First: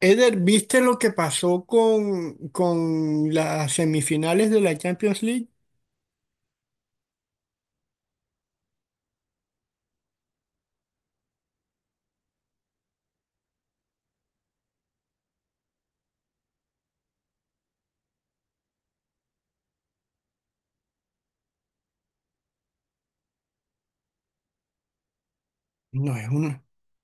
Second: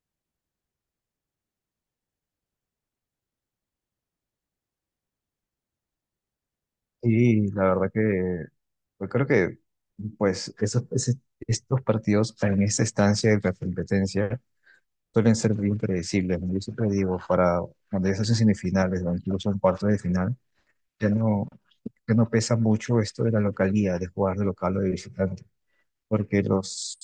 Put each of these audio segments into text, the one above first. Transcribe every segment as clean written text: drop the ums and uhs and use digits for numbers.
Eder, ¿viste lo que pasó con las semifinales de la Champions League? Sí, la verdad que yo creo que pues esos, ese- estos partidos en esta estancia de la competencia suelen ser bien predecibles, ¿no? Yo siempre digo, para cuando ya se hacen semifinales o incluso en cuartos de final, ya no, ya no pesa mucho esto de la localidad, de jugar de local o de visitante No, es porque una. los,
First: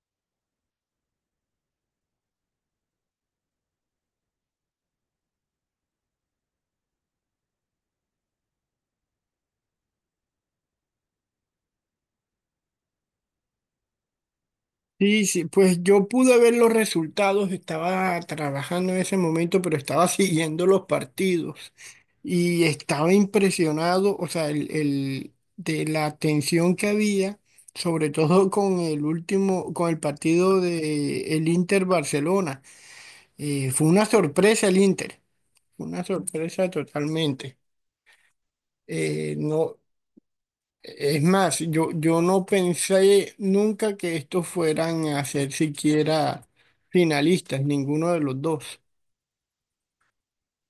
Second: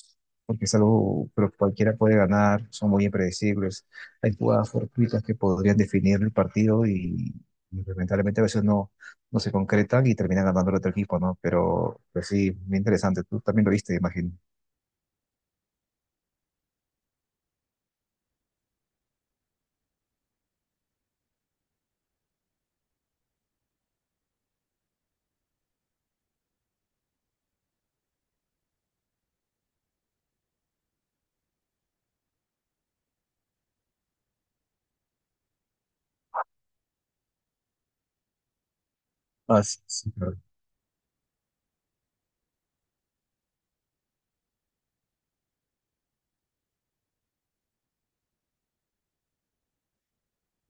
porque es algo, pero cualquiera puede ganar, son muy impredecibles. Hay jugadas fortuitas que podrían definir el partido y lamentablemente a veces no, no se concretan y terminan ganando el otro equipo, ¿no? Pero, pues sí, muy interesante. Tú también lo viste, imagino. Sí, sí, pues yo pude ver los resultados, estaba trabajando en ese momento, pero estaba siguiendo los partidos y estaba impresionado, o sea, de la tensión que había, sobre todo con el último, con el partido de el Inter Barcelona. Fue una sorpresa el Inter, fue una sorpresa totalmente. Ah, No, sí, sí, claro. Es más, yo no pensé nunca que estos fueran a ser siquiera finalistas, ninguno de los dos.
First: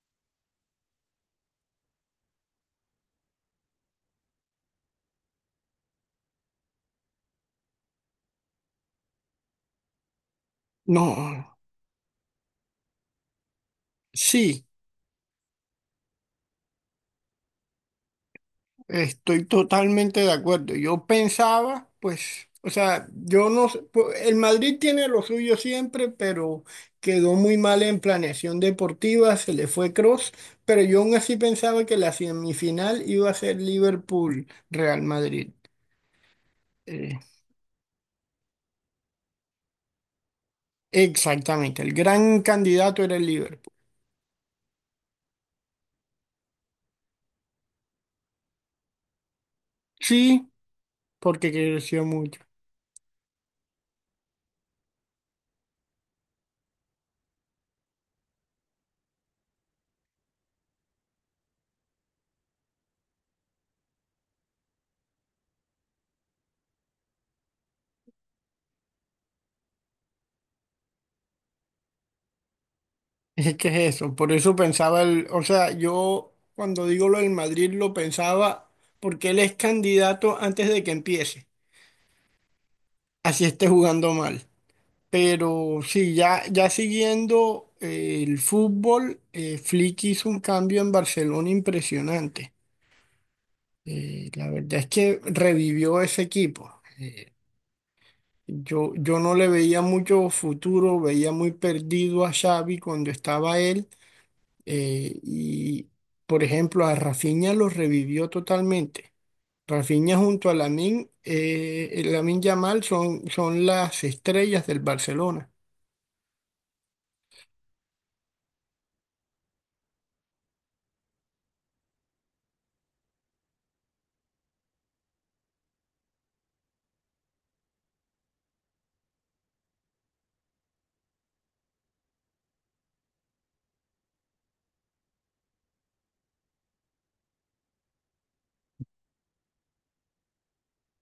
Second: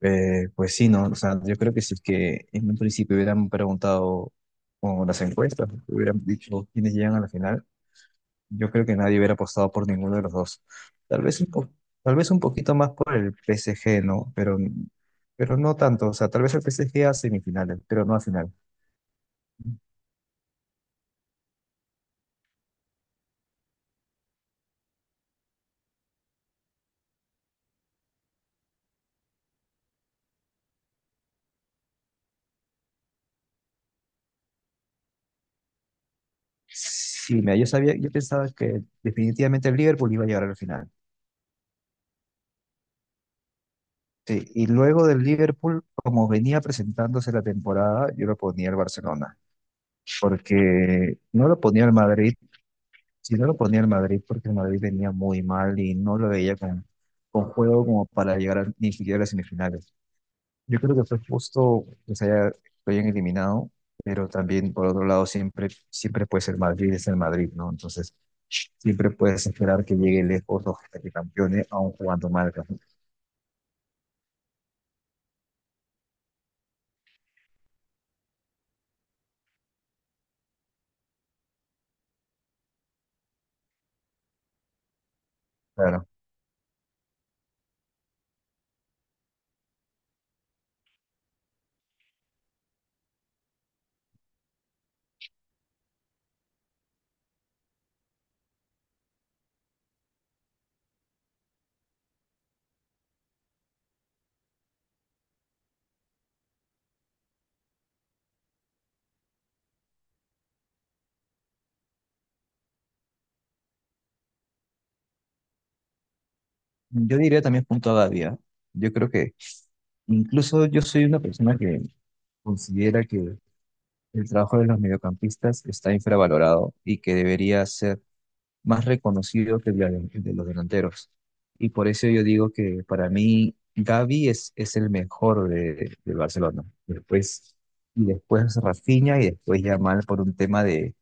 Pues sí, ¿no? O sea, yo creo que si es que en un principio hubieran preguntado con las encuestas, hubieran dicho quiénes llegan a la final, yo creo que nadie hubiera apostado por ninguno de los dos. Tal vez un No, po- Tal vez un poquito más por el PSG, ¿no? Sí, Pero no tanto. O sea, tal vez el PSG a semifinales, pero no a final. estoy totalmente de acuerdo. Yo pensaba, pues, o sea, yo no sé, pu- el Madrid tiene lo suyo siempre, pero quedó muy mal en planeación deportiva, se le fue Cross, pero yo aún así pensaba que la semifinal iba a ser Liverpool-Real Madrid. Eh, Sí, mira, yo pensaba que definitivamente el Liverpool iba a llegar a la final. Exactamente, el gran candidato era el Liverpool. Sí, y luego del Liverpool, como venía presentándose la temporada, yo lo ponía al Barcelona, Sí, porque no porque lo ponía al creció Madrid, mucho. si no lo ponía al Madrid, porque el Madrid venía muy mal y no lo veía con juego como para llegar ni siquiera a las semifinales. Yo creo que fue justo que lo hayan eliminado, pero también por otro lado siempre, siempre puede ser Madrid, es el Madrid, ¿no? Entonces siempre puedes esperar que llegue lejos o hasta que campeone aún jugando mal. ¿No? Es que es eso, por eso pensaba el, o sea, yo cuando digo lo del Madrid lo pensaba porque él es candidato antes de que empiece, así esté jugando mal. Pero Claro. sí, ya siguiendo el fútbol, Flick hizo un cambio en Barcelona impresionante. La verdad es que revivió ese equipo. Yo no le veía mucho futuro, veía muy perdido a Xavi cuando estaba él y, por ejemplo, a Rafinha lo revivió totalmente. Rafinha junto a Lamine, Lamine Yamal son las estrellas del Barcelona. Yo diría también punto a Gavi, ¿ah? Yo creo que incluso yo soy una persona que considera que el trabajo de los mediocampistas está infravalorado y que debería ser más reconocido que el de los delanteros. Y por eso yo digo que para mí Gavi es el mejor de, del Barcelona. Después, y después Rafinha y después Yamal por un tema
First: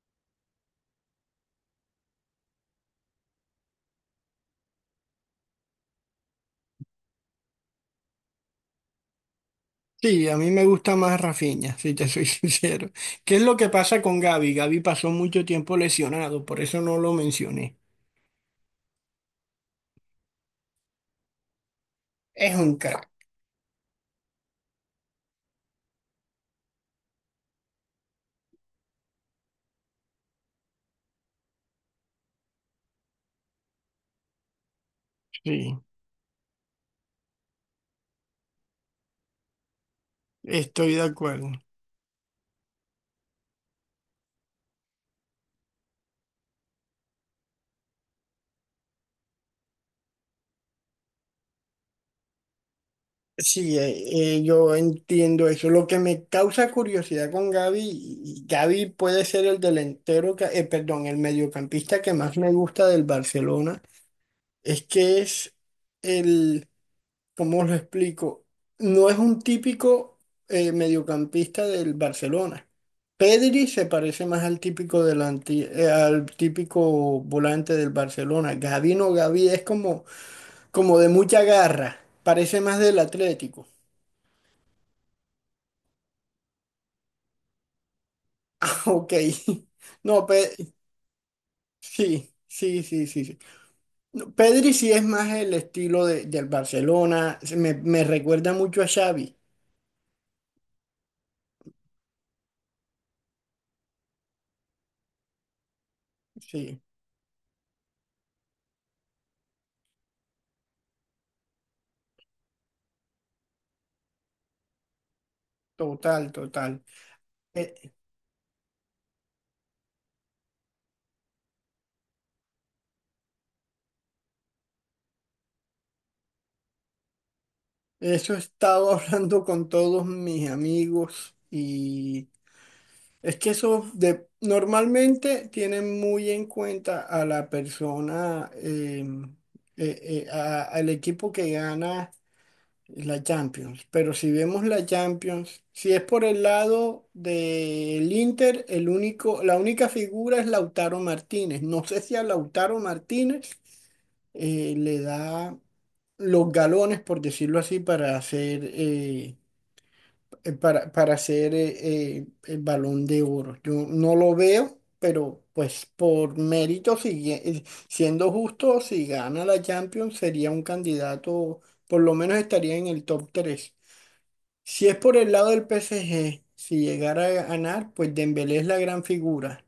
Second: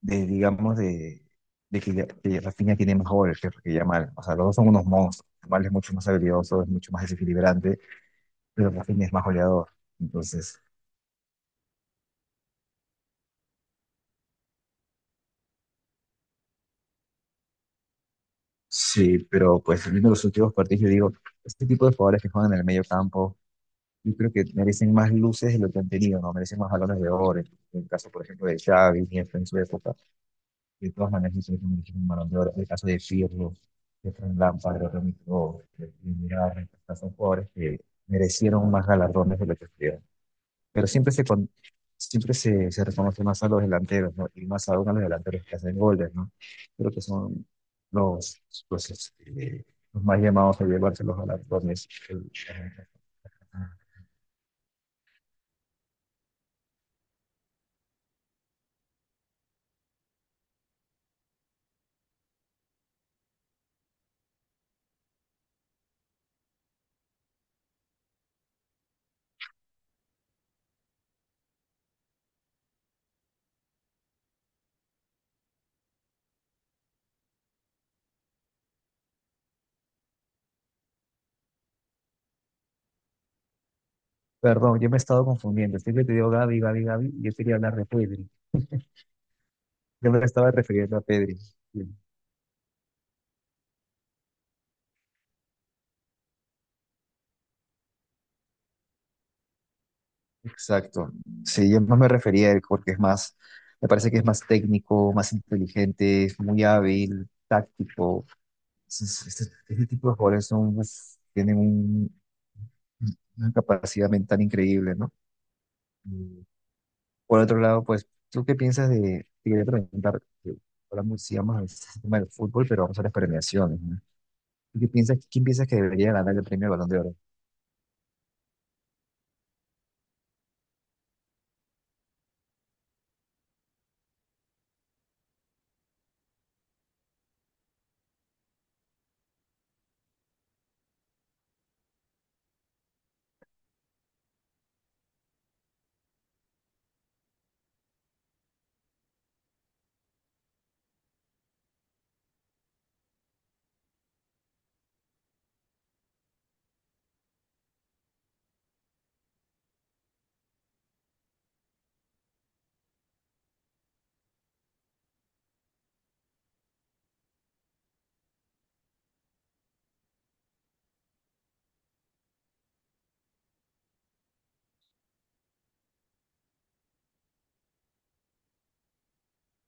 de digamos, de, de, que Rafinha tiene más goles que Yamal. O sea, los dos son unos monstruos. Yamal es mucho más habilidoso, es mucho más desequilibrante, pero Rafinha es más goleador. Sí, a mí Entonces, me gusta más Rafinha, si te soy sincero. ¿Qué es lo que pasa con Gavi? Gavi pasó mucho tiempo lesionado, por eso no lo mencioné. sí, pero pues viendo los últimos partidos, yo digo, este tipo de jugadores que juegan Es en el un medio crack. campo yo creo que merecen más luces de lo que han tenido, ¿no? Merecen más balones de oro. En el caso, por ejemplo, de Xavi, Iniesta en su época. De todas maneras, yo creo que merecen un balón de oro. En el caso de Pirlo, de Fran Lampard, de Remy Gignac, Sí, de Mirar, son jugadores que merecieron más galardones de lo que tuvieron. Pero estoy de acuerdo. Siempre se reconoce más a los delanteros, ¿no? Y más aún a los delanteros que hacen goles, ¿no? Creo que son los, los, este, los más llamados a llevarse los galardones. Sí, yo entiendo eso. Lo que me causa curiosidad con Gaby, y Gaby puede ser el delantero, que- perdón, el mediocampista que más me gusta del Barcelona, es que es el, ¿cómo lo explico? No es un típico mediocampista del Barcelona. Pedri se parece más al típico delante, al típico volante del Barcelona. Gaby no, Gaby es como, como de mucha garra, parece más del Atlético. Perdón, yo me he estado confundiendo. Siempre te digo Gaby. Yo quería hablar de Pedri. Ok. Yo No, me estaba Pe- refiriendo a Pedri. Sí, sí, sí, sí, sí, sí. No, Pedri sí es más el estilo de- del Barcelona. Se Me recuerda mucho a Xavi. exacto. Sí, yo más me refería a él porque es me parece que es más técnico, más inteligente, es muy Sí, hábil, táctico. Es- es- Este, este tipo de jugadores son, uf, tienen un- una capacidad mental increíble, ¿no? total, Y total. por otro lado, Eh, pues, ¿tú qué piensas de, te quería preguntar, que sigamos el tema del fútbol, pero vamos a las premiaciones, ¿no? ¿Tú ¿Qué piensas, quién piensas que debería ganar el premio Balón de Oro? Eso he estado hablando con todos mis amigos y es que eso de, normalmente tienen muy en cuenta a la persona, eh, a- al equipo que gana. La Champions, pero si vemos la Champions, si es por el lado del Inter, el único, la única figura es Lautaro Martínez. No sé si a Lautaro Martínez le da los galones, por decirlo así, para hacer, para, para hacer el Balón de Oro. Yo no lo veo, pero pues por mérito, sigue- siendo justo, si gana la Champions, sería un candidato, por lo menos estaría en el top 3. Si es por el lado del PSG, si llegara a ganar, pues Dembélé es la gran figura,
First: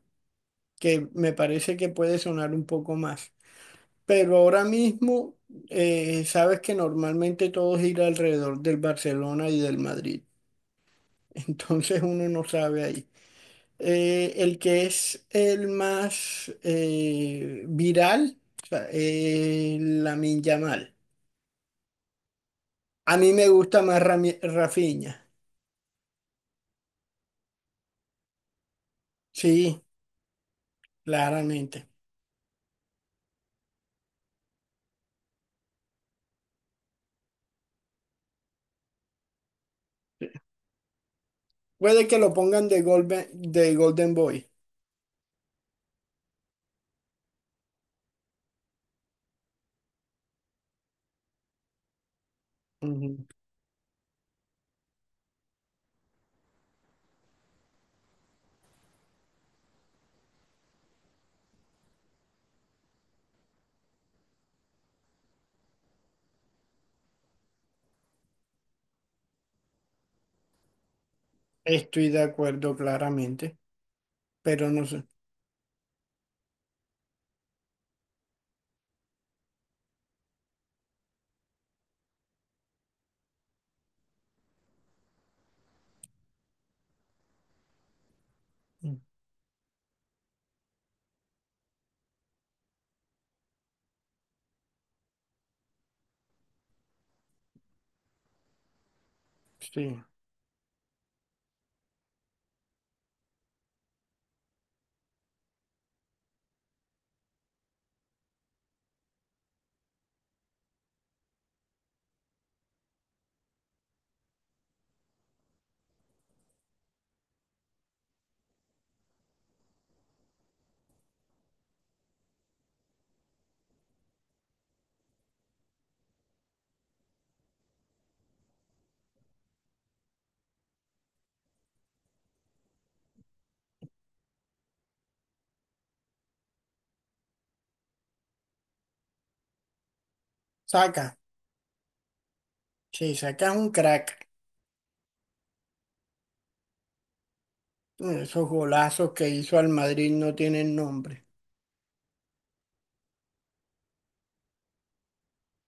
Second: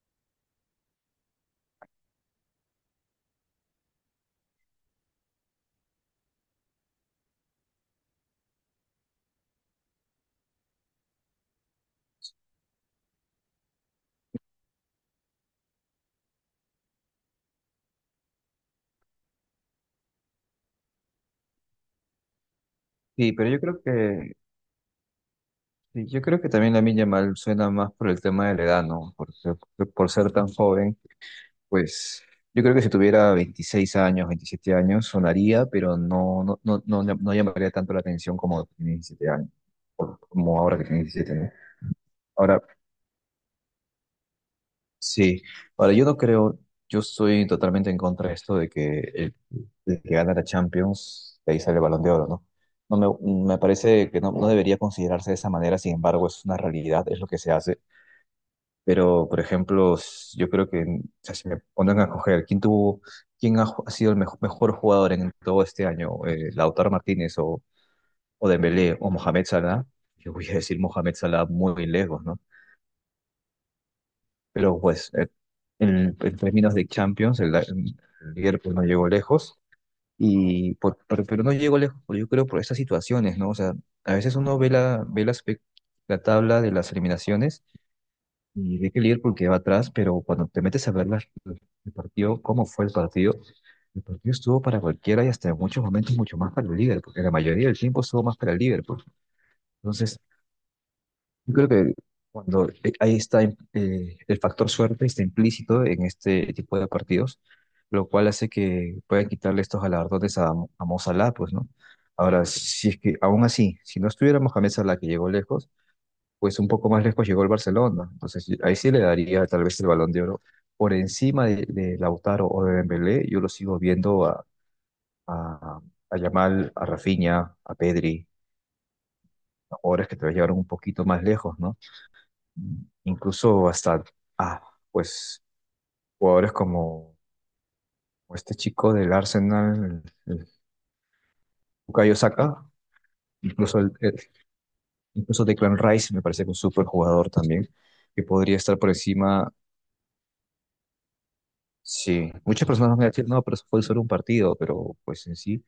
que me parece que puede sonar un poco más. Pero ahora mismo, sabes que normalmente todo gira alrededor del Barcelona y del Madrid. Entonces uno no sabe ahí. El que es el más viral, o sea, Lamine Yamal. A mí Sí, me pero yo gusta creo más que, Rami- Rafinha. sí, yo creo que también Lamine Yamal suena más por el tema de la edad, ¿no? Sí, Por ser tan joven, claramente. pues yo creo que si tuviera 26 años, 27 años, sonaría, pero no, no, no, no, no llamaría tanto la atención como tiene 17 años, como ahora que tiene 17, ¿no? Puede que lo Ahora, pongan de Golden Boy. sí, ahora yo no creo, yo estoy totalmente en contra de esto de que el que gana la Champions de ahí sale el Balón de Oro, ¿no? Ujú. Me parece que no, no debería considerarse de esa manera, sin embargo es una realidad, es lo que se hace. Pero, por ejemplo, yo creo que, o sea, si me ponen a escoger quién ha sido el mejor jugador en todo este año, Lautaro Martínez o Dembélé o Mohamed Salah, yo voy a decir Mohamed Salah muy Estoy de lejos, ¿no? acuerdo claramente, pero Pero no sé. pues en términos de Champions, el Liverpool no llegó lejos. Pero no llegó lejos, por- yo creo, por estas situaciones, ¿no? O sea, a veces uno la tabla de las eliminaciones y ve Mm, que el Liverpool queda atrás, pero cuando te metes a ver el partido, cómo fue el partido estuvo para cualquiera y hasta en muchos momentos mucho más para el Liverpool, porque la mayoría del tiempo estuvo más para el Liverpool. sí. Entonces, yo creo que cuando el factor suerte está implícito en este tipo de partidos, lo cual hace que puedan quitarle estos galardones a Mo Salah, pues, ¿no? Ahora, si es que aún así, si no estuviera Mohamed Salah que llegó lejos, pues un poco más lejos llegó el Barcelona. Entonces, ahí sí le daría tal vez el Balón de Oro por encima de Lautaro o de Dembélé. Yo lo sigo viendo a, a Yamal, a Rafinha, a Pedri, a jugadores que te llevaron un poquito más lejos, ¿no? Incluso hasta, ah, pues, jugadores como este chico del Arsenal, el Saca, Bukayo Saka, sí, Saca es un incluso, crack. incluso Declan Rice me parece que es un súper jugador también, Mm, que esos podría estar por golazos que encima. hizo al Madrid no tienen nombre. Sí, muchas personas me dicen, no, pero eso fue solo un partido, pero pues en sí,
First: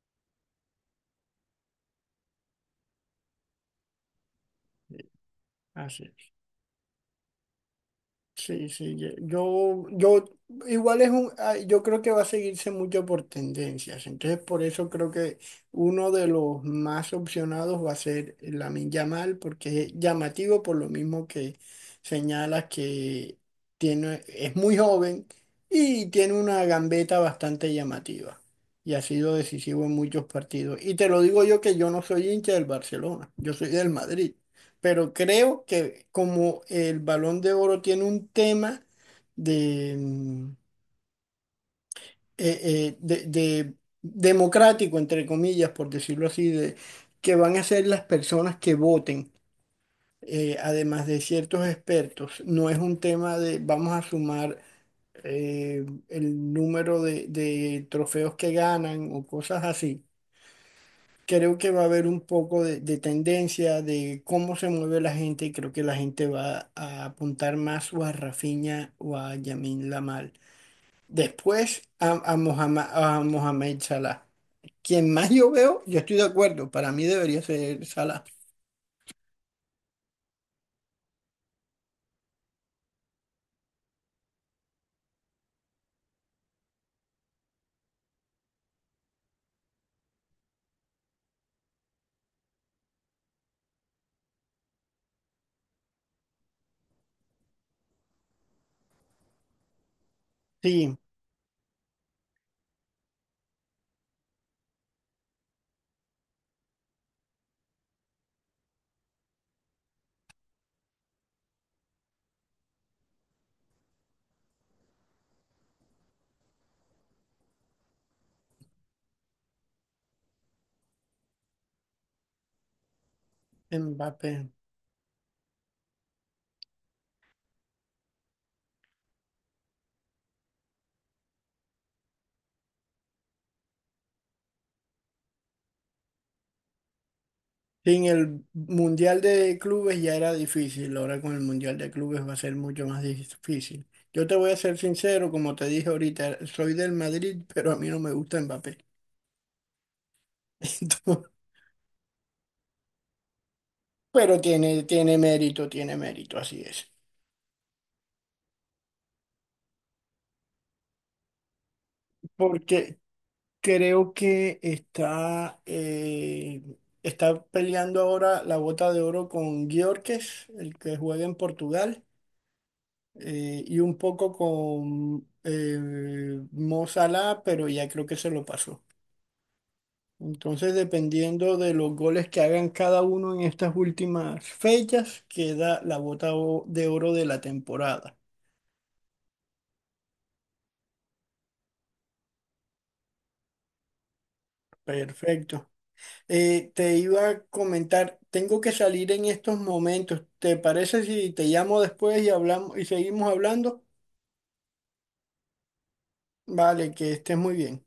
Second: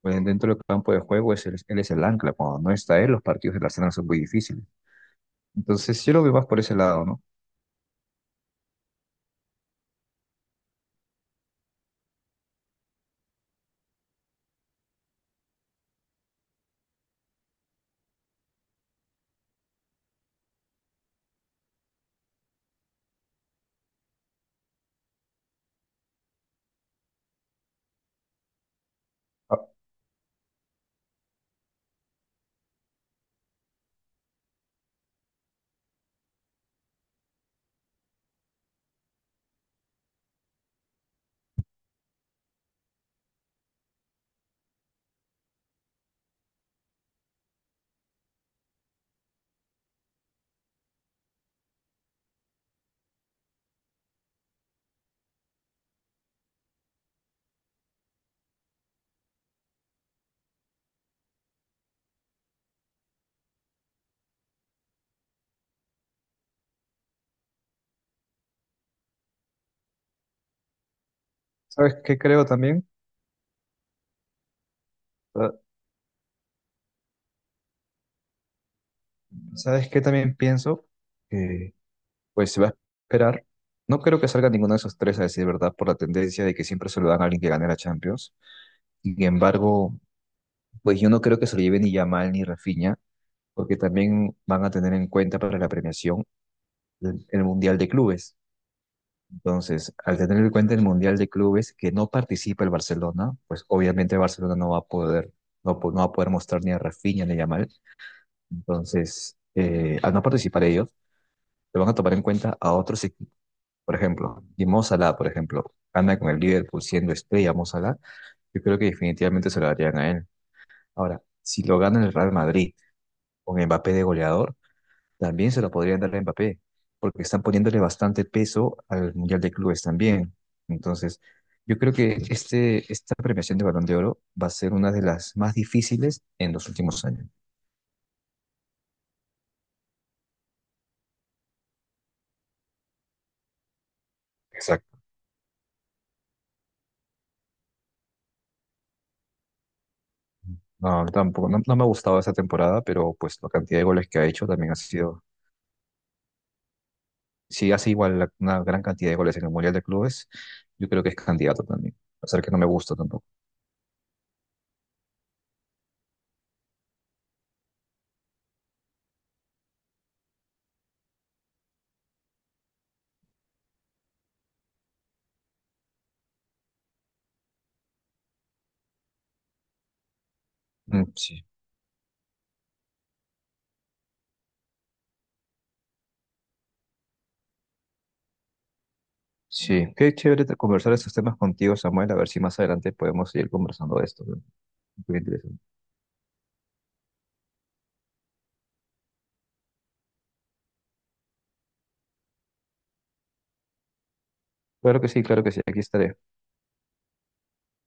pues, dentro del campo de juego es él es el ancla. Cuando no está él, los partidos del Arsenal son muy difíciles. Entonces, Así. yo lo veo más por ese lado, ¿no? Sí, sí, ye- yo igual es un, ah, yo creo que va a seguirse mucho por tendencias, entonces por eso creo que uno de los más opcionados va a ser Lamine Yamal, porque es llamativo por lo mismo que señalas que tiene, es muy joven y tiene una gambeta bastante llamativa y ha sido Ah, decisivo en muchos partidos. Y te lo digo yo que yo no soy hincha del Barcelona, yo soy del Madrid, pero creo que como el Balón de Oro tiene un tema de, mm, eh, de democrático, entre comillas, por decirlo así, de que van a ser las personas que voten, además de ciertos expertos. No es un tema de vamos a sumar el número de trofeos que ganan o cosas así. Creo que va a haber un poco de tendencia de cómo se mueve la gente y creo que la gente va a apuntar más o a Rafinha o a Yamin Lamal. Después ¿sabes qué creo Mohamed, también? a Mohamed Salah. Quien más yo Ah, veo, yo estoy de acuerdo, para mí debería ser Salah. ¿sabes qué también pienso? Que pues se va a esperar. No creo que salga ninguno de esos tres, a decir verdad, por la tendencia de que siempre se lo dan a alguien que gane la Champions. Sin embargo, pues yo no creo que se lo lleve ni Yamal ni Rafinha, porque también van a tener en cuenta para la premiación el Mundial de Clubes. Entonces, al tener en cuenta el Sí, Mundial de Clubes que no participa el Barcelona, pues obviamente el Barcelona no va a poder mostrar ni a Rafinha ni a Yamal. Entonces, al no participar ellos, se van a tomar en cuenta a otros por ejemplo, y Mo Salah, por ejemplo, anda con el Liverpool siendo estrella Mo Salah, yo creo que definitivamente se lo darían a él. Ahora, si lo gana el Real Madrid con Mbappé de Mbappé. goleador, también se lo podrían dar a Mbappé, porque están poniéndole bastante peso al Mundial de Clubes también. Entonces, yo creo que esta premiación de Balón de Oro va a ser una de las más difíciles en los últimos años. Sin el Mundial de Clubes ya era difícil, ahora con el Mundial de Clubes va a ser mucho más difícil. Yo te voy a ser Exacto. sincero, como te dije ahorita, soy del Madrid, pero a mí no me gusta Mbappé. No, tampoco, no, no me ha gustado esa temporada, pero pues la cantidad de goles que ha Pero hecho también ha tiene, sido tiene mérito, así es. si hace igual una gran cantidad de goles en el Mundial de Clubes, yo creo que es candidato también, a pesar que no me gusta Porque tampoco. creo que está, está peleando ahora la bota de oro con Gyökeres, el que juega en Portugal, y un poco con Mo Salah, pero ya creo que se lo pasó. Entonces, Mm, sí, dependiendo de los goles que hagan cada uno en estas últimas fechas, queda la bota o- de oro de la temporada. sí, qué chévere conversar estos temas contigo, Samuel, a ver si más adelante podemos seguir conversando de esto. ¿No? Muy interesante. Perfecto. Te iba a comentar, tengo que salir en estos momentos. ¿Te parece si te llamo después y hablamos y seguimos hablando? Claro que sí, aquí estaré. Vale, que estés muy bien.